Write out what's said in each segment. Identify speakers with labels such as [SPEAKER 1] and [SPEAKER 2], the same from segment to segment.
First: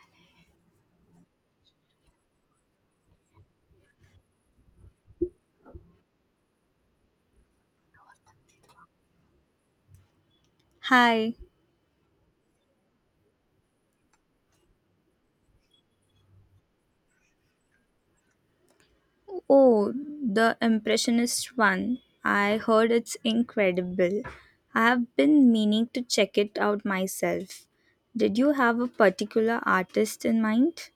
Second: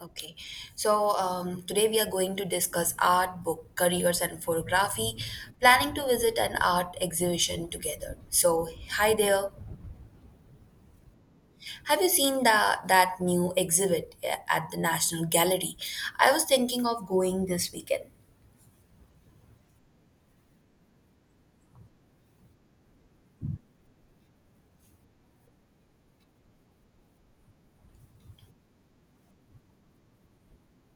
[SPEAKER 1] Okay, today we are going to discuss art, book, careers, and photography. Planning to visit an art exhibition together. So, hi there.
[SPEAKER 2] Hi.
[SPEAKER 1] Have you that new exhibit at the National Gallery? I was thinking of going this weekend.
[SPEAKER 2] Oh, the Impressionist one. I heard it's incredible. I have been meaning to check it out myself. Did you have a particular artist in mind?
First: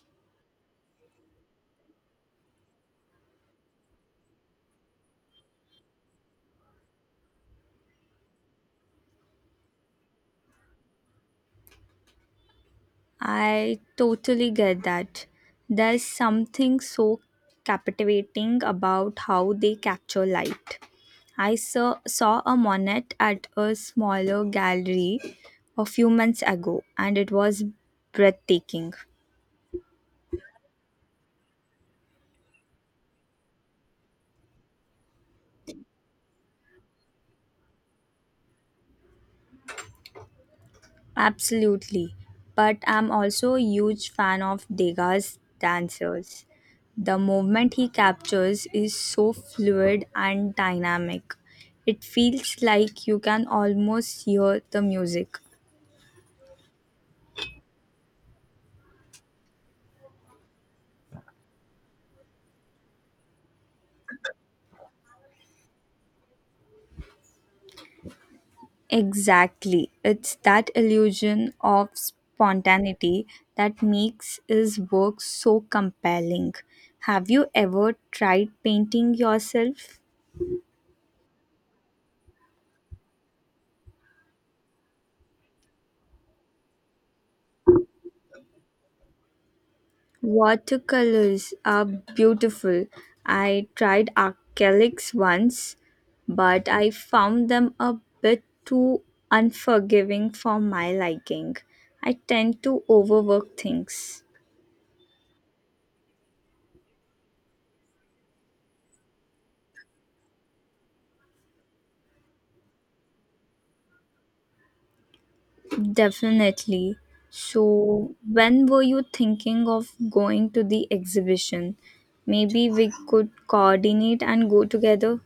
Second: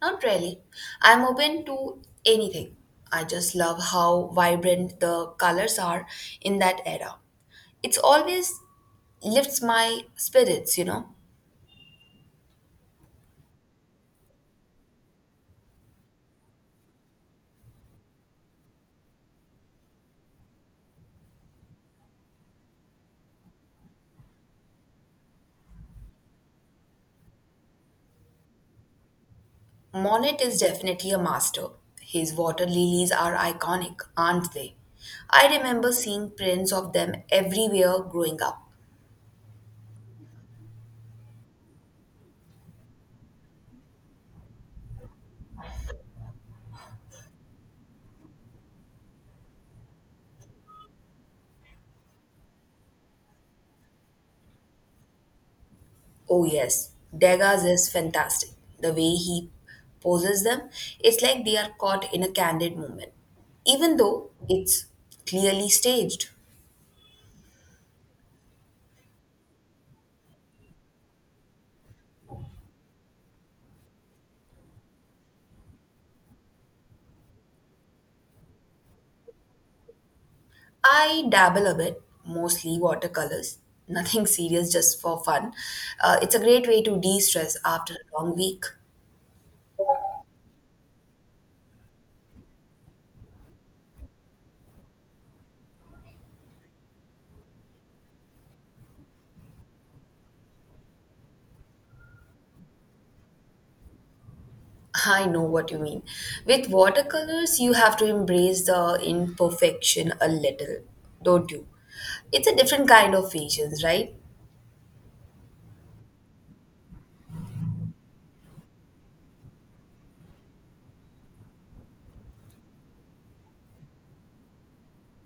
[SPEAKER 1] Not really. I'm open to anything. I just love how vibrant the colors are in that era. It's always lifts my spirits, you know.
[SPEAKER 2] I totally get that. There's something so captivating about how they capture light. I saw a Monet at a smaller gallery a few months ago, and it was breathtaking.
[SPEAKER 1] Monet is definitely a master. His water lilies are iconic, aren't they? I remember seeing prints of them everywhere growing up.
[SPEAKER 2] Absolutely. But I'm also a huge fan of Degas' dancers. The movement he captures is so fluid and dynamic. It feels like you can almost hear the music.
[SPEAKER 1] Oh, yes, Degas is fantastic. The way he poses them, it's like they are caught in a candid moment, even though it's clearly staged.
[SPEAKER 2] Exactly. It's that illusion of spontaneity that makes his work so compelling. Have you ever tried painting yourself?
[SPEAKER 1] I dabble a bit, mostly watercolors. Nothing serious, just for fun. It's a great way to de stress after a long week.
[SPEAKER 2] Watercolors are beautiful. I tried acrylics once, but I found them a bit too unforgiving for my liking. I tend to overwork things.
[SPEAKER 1] I know what you mean. With watercolors, you have to embrace the imperfection a little, don't you? It's a different kind of patience, right?
[SPEAKER 2] Definitely. So, when were you thinking of going to the exhibition? Maybe we could coordinate and go together.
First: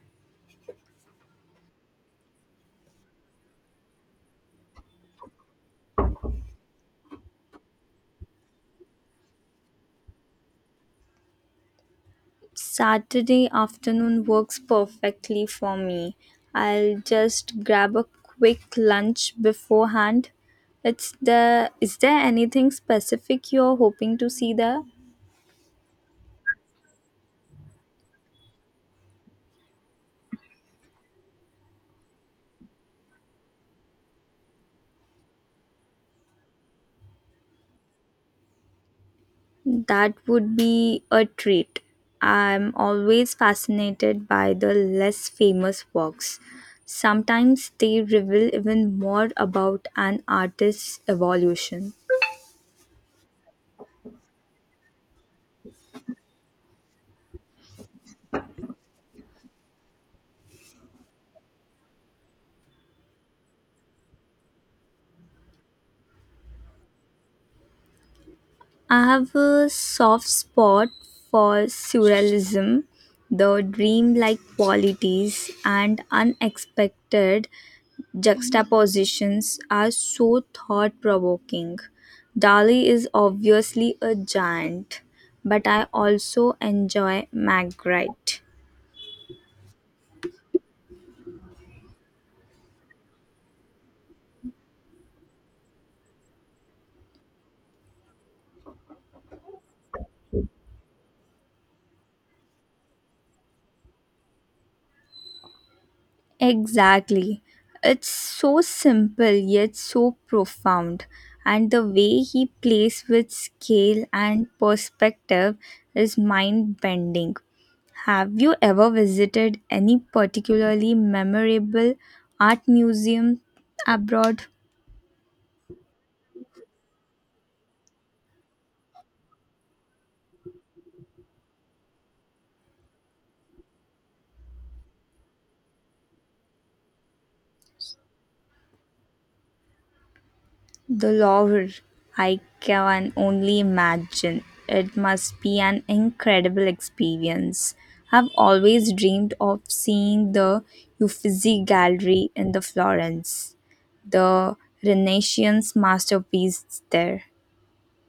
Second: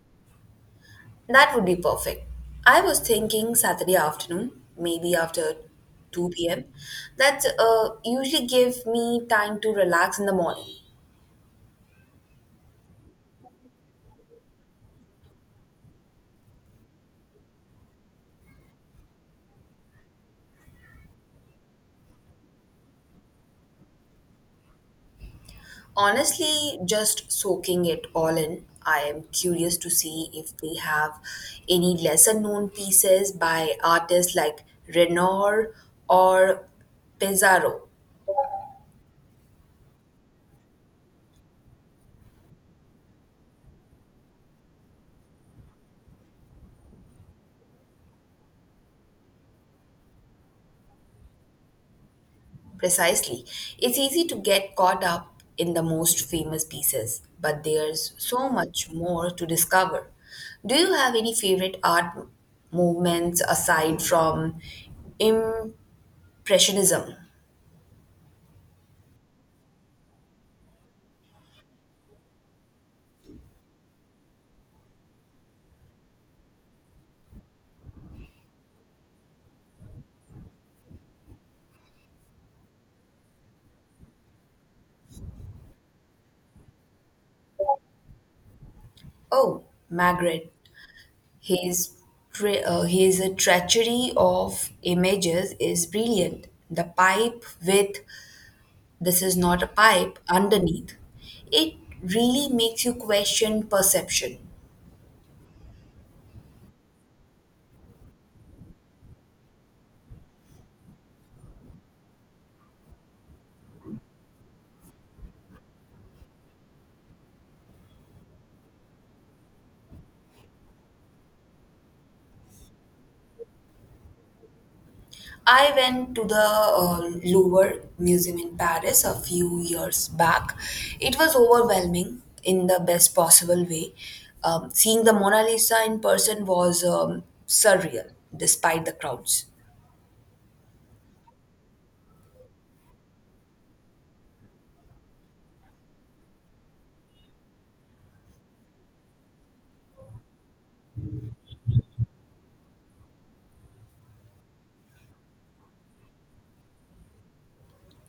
[SPEAKER 1] That would be perfect. I was thinking Saturday afternoon, maybe after 2 p.m. That usually give me time to relax in the morning.
[SPEAKER 2] Saturday afternoon works perfectly for me. I'll just grab a quick lunch beforehand. It's the is there anything specific you're hoping to see there?
[SPEAKER 1] Honestly, just soaking it all in. I am curious to see if they have any lesser known pieces by artists like Renoir or Pizarro.
[SPEAKER 2] That would be a treat. I'm always fascinated by the less famous works. Sometimes they reveal even more about an artist's evolution.
[SPEAKER 1] Precisely. It's easy to get caught up in the most famous pieces, but there's so much more to discover. Do you have any favorite art movements aside from Impressionism?
[SPEAKER 2] I have a soft spot for surrealism, the dreamlike qualities and unexpected juxtapositions are so thought provoking. Dali is obviously a giant, but I also enjoy Magritte.
[SPEAKER 1] Oh, Magritte. His, his treachery of images is brilliant. The pipe with this is not a pipe underneath. It really makes you question perception.
[SPEAKER 2] Exactly. It's so simple yet so profound. And the way he plays with scale and perspective is mind bending. Have you ever visited any particularly memorable art museum abroad?
[SPEAKER 1] I went to the Louvre Museum in Paris a few years back. It was overwhelming in the best possible way. Seeing the Mona Lisa in person was surreal despite the crowds.
[SPEAKER 2] The Louvre. I can only imagine. It must be an incredible experience. I've always dreamed of seeing the Uffizi Gallery in the Florence, the Renaissance masterpiece there.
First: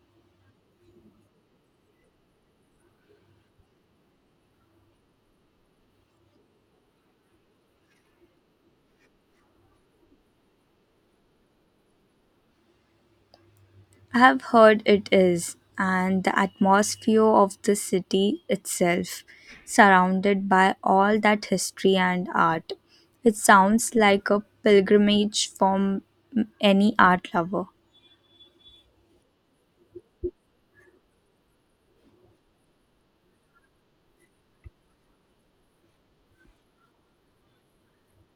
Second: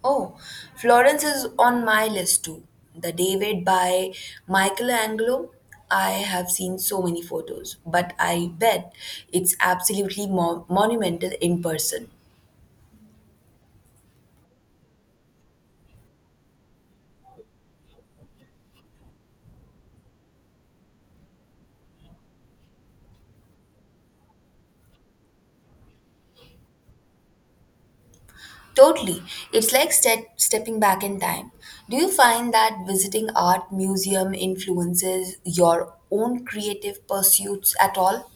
[SPEAKER 1] Oh, Florence is on my list too. The David by Michelangelo. I have seen so many photos, but I bet it's absolutely monumental in person.
[SPEAKER 2] I have heard it is, and the atmosphere of the city itself, surrounded by all that history and art. It sounds like a pilgrimage from any art lover.
[SPEAKER 1] Totally. It's like stepping back in time. Do you find that visiting art museum influences your own creative pursuits at all?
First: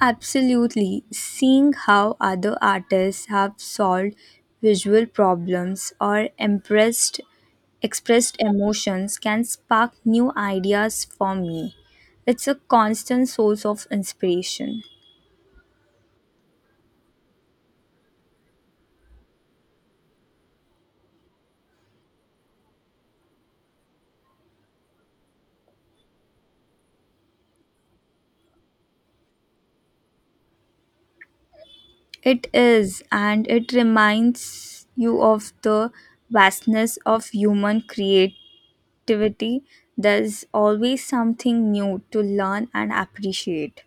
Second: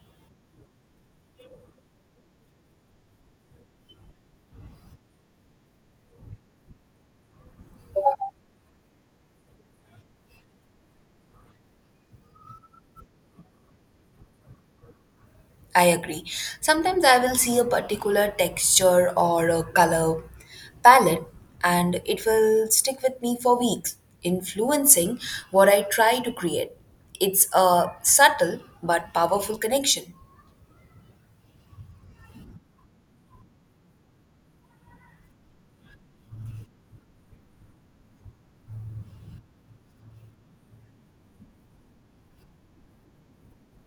[SPEAKER 2] Absolutely, seeing how other artists have solved visual problems or impressed expressed emotions can spark new ideas for me. It's a constant source of inspiration.
[SPEAKER 1] I agree. Sometimes I will see a particular texture or a color palette and it will stick with me for weeks, influencing what I try to create. It's a subtle but powerful connection.
[SPEAKER 2] It is, and it reminds you of the vastness of human creativity. There's always something new to learn and appreciate.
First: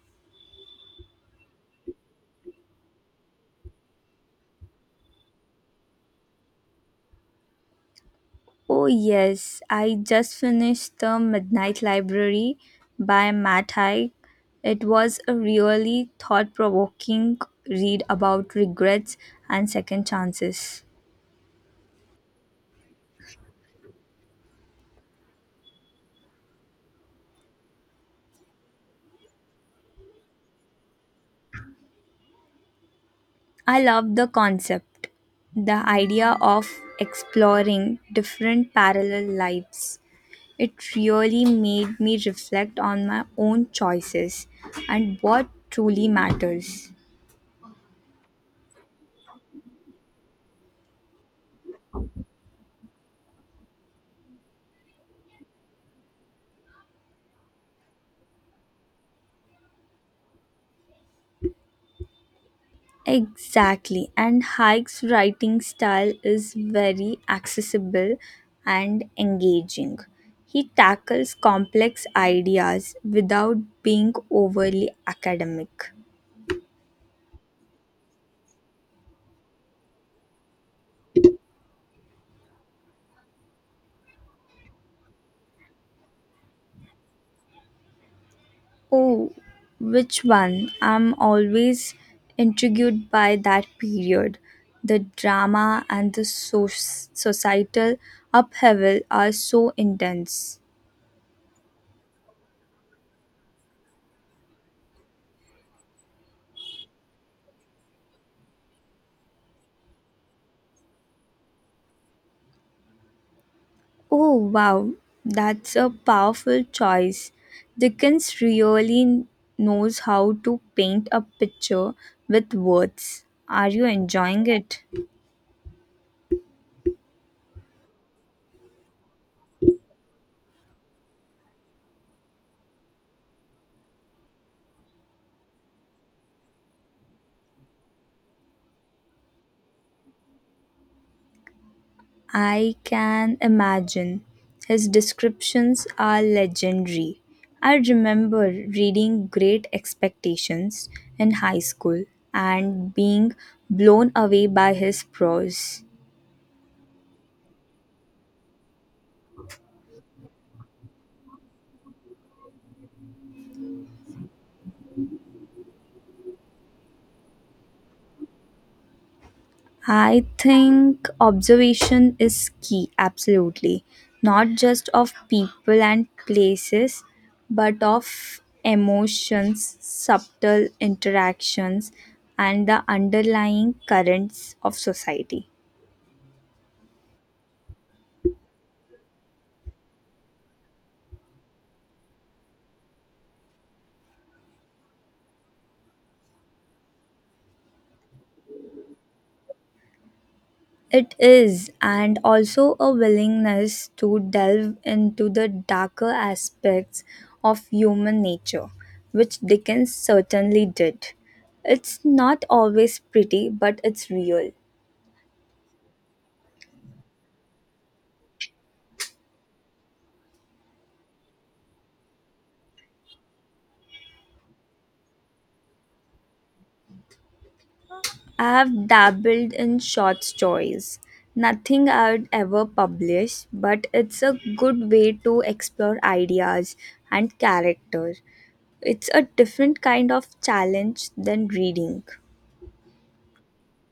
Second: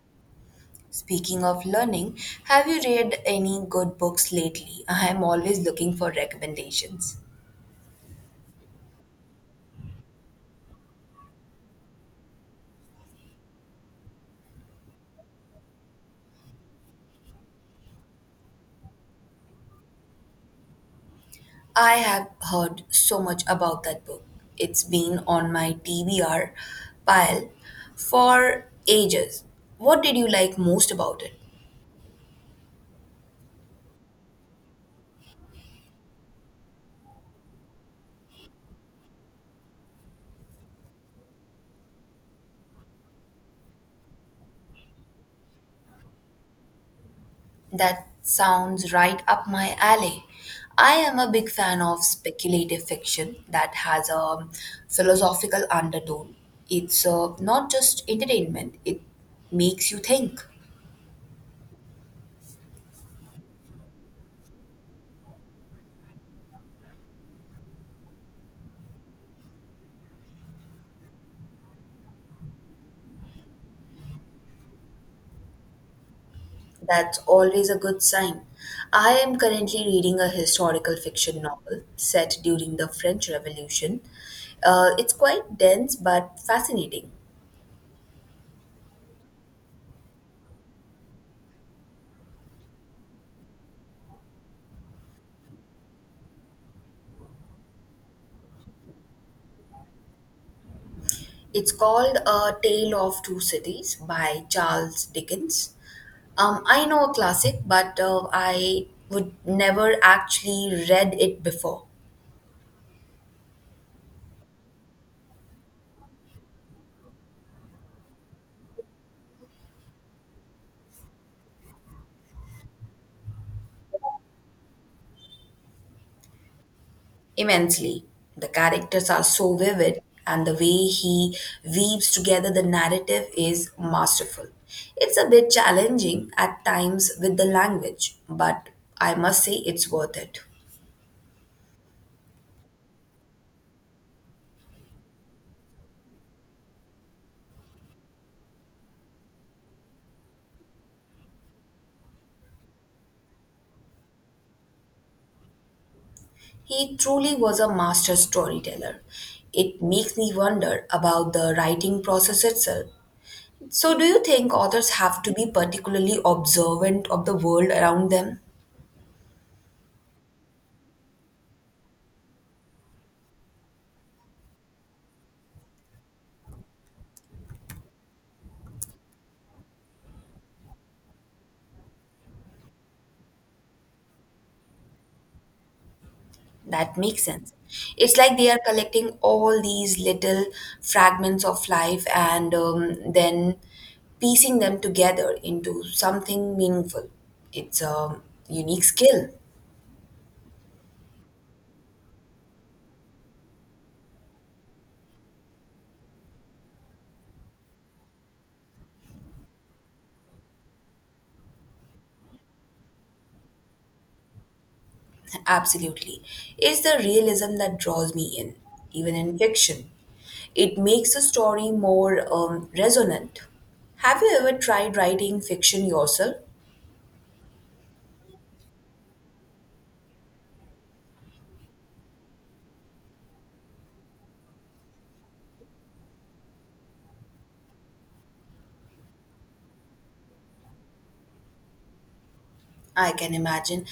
[SPEAKER 1] Speaking of learning, have you read any good books lately? I am always looking for recommendations.
[SPEAKER 2] Oh, yes, I just finished The Midnight Library by Matt Haig. It was a really thought provoking read about regrets and second chances.
[SPEAKER 1] I have heard so much about that book. It's been on my TBR pile for ages. What did you like most about it?
[SPEAKER 2] I love the concept, the idea of exploring different parallel lives. It really made me reflect on my own choices and what truly matters.
[SPEAKER 1] That sounds right up my alley. I am a big fan of speculative fiction that has a philosophical undertone. It's not just entertainment, it makes you think.
[SPEAKER 2] Exactly, and Hike's writing style is very accessible and engaging. He tackles complex ideas without being overly academic.
[SPEAKER 1] That's always a good sign. I am currently reading a historical fiction novel set during the French Revolution. It's quite dense but fascinating.
[SPEAKER 2] Oh, which one? I'm always intrigued by that period. The drama and the societal upheaval are so intense.
[SPEAKER 1] It's called A Tale of Two Cities by Charles Dickens. I know a classic, but I would never actually read it before.
[SPEAKER 2] Oh, wow, that's a powerful choice. Dickens really knows how to paint a picture with words. Are you enjoying it?
[SPEAKER 1] Immensely. The characters are so vivid, and the way he weaves together the narrative is masterful. It's a bit challenging at times with the language, but I must say it's worth it.
[SPEAKER 2] I can imagine. His descriptions are legendary. I remember reading Great Expectations in high school and being blown away by his prose.
[SPEAKER 1] He truly was a master storyteller. It makes me wonder about the writing process itself. So, do you think authors have to be particularly observant of the world around them?
[SPEAKER 2] I think observation is key, absolutely. Not just of people and places, but of emotions, subtle interactions, and the underlying currents of society.
[SPEAKER 1] That makes sense. It's like they are collecting all these little fragments of life and then piecing them together into something meaningful. It's a unique skill,
[SPEAKER 2] It is, and also a willingness to delve into the darker aspects of human nature, which Dickens certainly did. It's not always pretty, but it's real.
[SPEAKER 1] absolutely. It's the realism that draws me in, even in fiction. It makes the story more resonant. Have you ever tried writing fiction yourself?
[SPEAKER 2] I have dabbled in short stories, nothing I would ever publish, but it's a good way to explore ideas and character. It's a different kind of challenge than reading.
[SPEAKER 1] I can imagine.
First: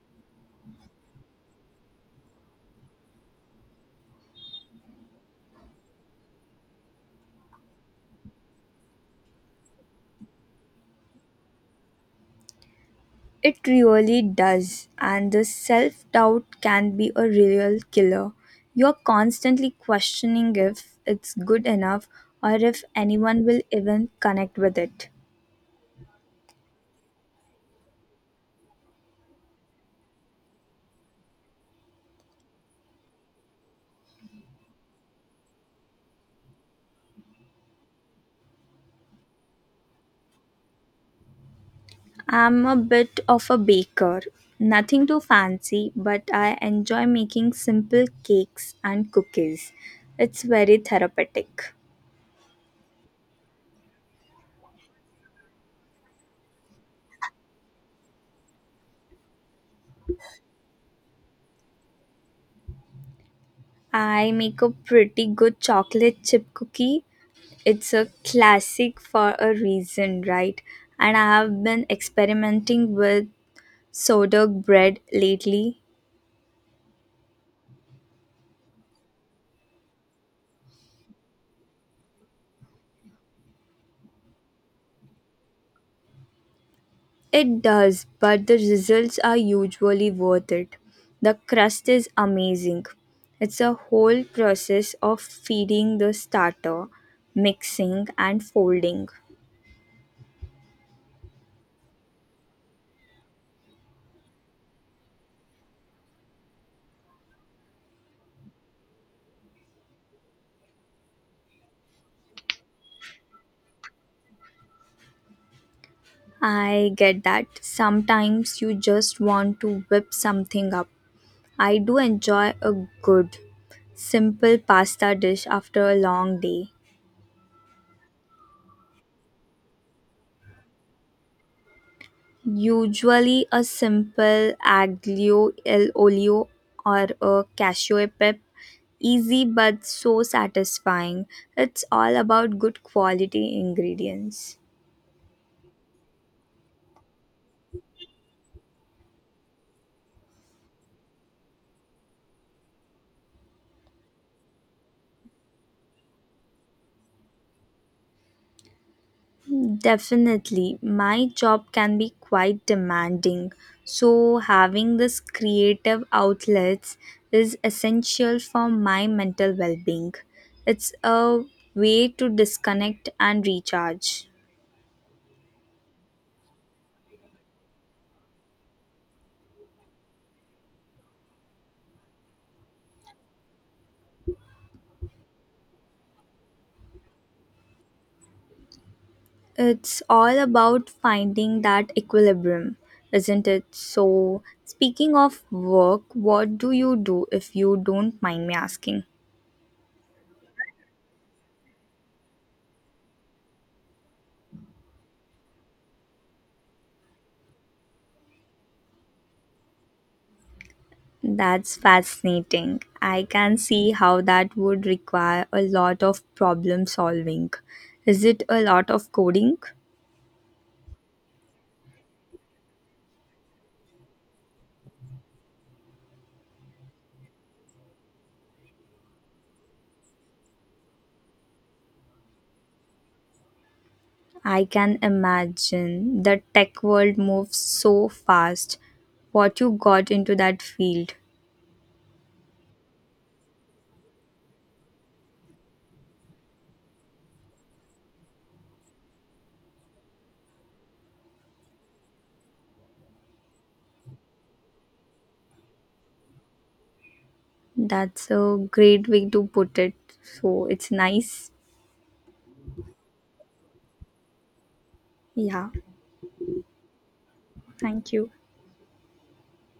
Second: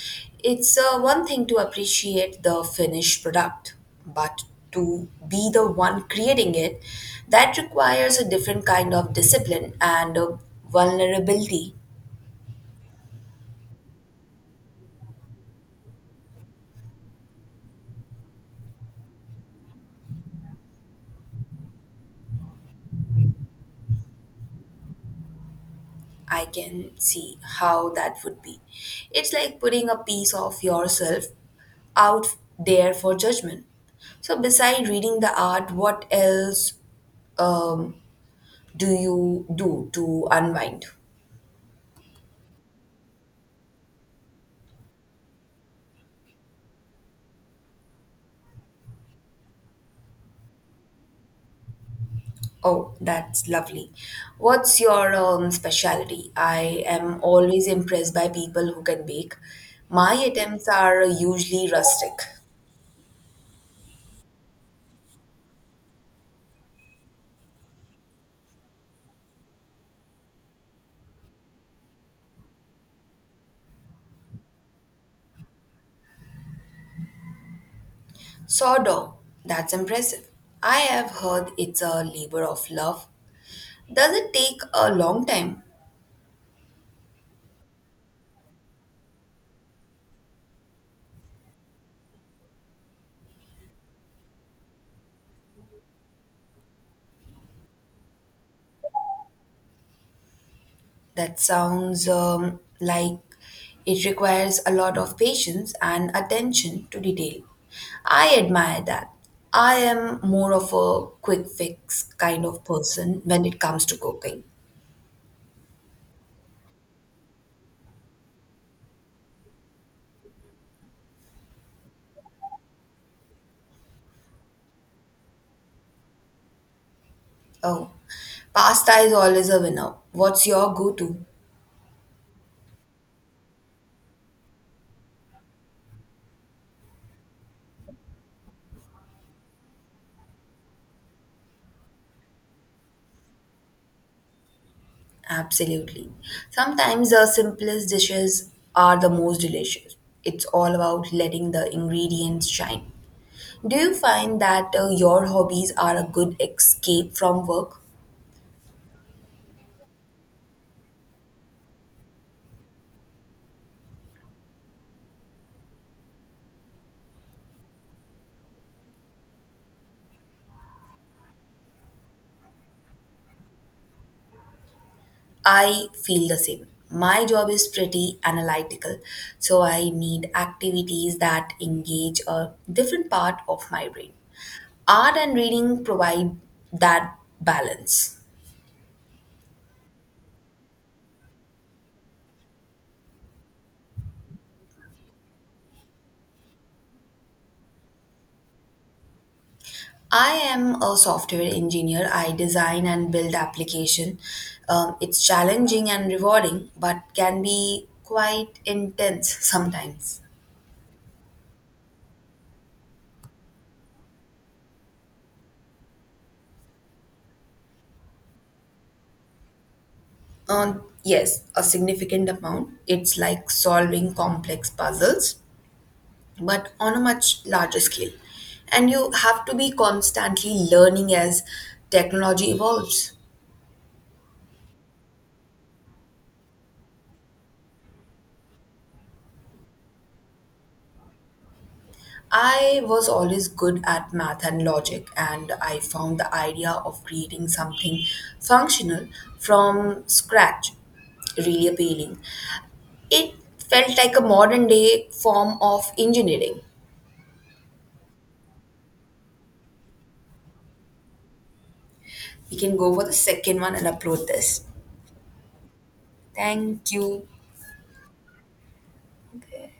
[SPEAKER 1] It's one thing to appreciate the finished product, but to be the one creating it, that requires a different kind of discipline and vulnerability.
[SPEAKER 2] It really does, and the self doubt can be a real killer. You're constantly questioning if it's good enough or if anyone will even connect with it.
[SPEAKER 1] I can see how that would be. It's like putting a piece of yourself out there for judgment. So, beside reading the art, what else um, do you do to unwind?
[SPEAKER 2] I'm a bit of a baker. Nothing too fancy, but I enjoy making simple cakes and cookies. It's very therapeutic.
[SPEAKER 1] Oh, that's lovely. What's your specialty? I am always impressed by people who can bake. My attempts are usually rustic.
[SPEAKER 2] I make a pretty good chocolate chip cookie. It's a classic for a reason, right? And I have been experimenting with sourdough bread lately.
[SPEAKER 1] Sourdough, that's impressive. I have heard it's a labor of love. Does it take a long time?
[SPEAKER 2] It does, but the results are usually worth it. The crust is amazing. It's a whole process of feeding the starter, mixing, and folding.
[SPEAKER 1] That sounds like it requires a lot of patience and attention to detail. I admire that. I am more of a quick fix kind of person when it comes to cooking.
[SPEAKER 2] I get that. Sometimes you just want to whip something up. I do enjoy a good, simple pasta dish after a long day.
[SPEAKER 1] Oh, pasta is always a winner. What's your go to?
[SPEAKER 2] Usually a simple aglio e olio or a cashew pep. Easy but so satisfying. It's all about good quality ingredients.
[SPEAKER 1] Absolutely. Sometimes the simplest dishes are the most delicious. It's all about letting the ingredients shine. Do you find that your hobbies are a good escape from work?
[SPEAKER 2] Definitely. My job can be quite demanding. So, having this creative outlets is essential for my mental well being. It's a way to disconnect and recharge.
[SPEAKER 1] I feel the same. My job is pretty analytical, so I need activities that engage a different part of my brain. Art and reading provide that balance.
[SPEAKER 2] It's all about finding that equilibrium, isn't it? So, speaking of work, what do you do if you don't mind me asking?
[SPEAKER 1] I am a software engineer. I design and build application. It's challenging and rewarding, but can be quite intense sometimes.
[SPEAKER 2] That's fascinating. I can see how that would require a lot of problem solving. Is it a lot of coding?
[SPEAKER 1] Yes, a significant amount. It's like solving complex puzzles but on a much larger scale. And you have to be constantly learning as technology evolves.
[SPEAKER 2] I can imagine the tech world moves so fast. What you got into that field?
[SPEAKER 1] I was always good at math and logic, and I found the idea of creating something functional from scratch really appealing. It felt like a modern day form of engineering.
[SPEAKER 2] That's a great way to put it. So it's nice.
[SPEAKER 1] We can go for the second one and upload this.
[SPEAKER 2] Yeah.
[SPEAKER 1] Thank you.
[SPEAKER 2] Thank you.
[SPEAKER 1] Okay.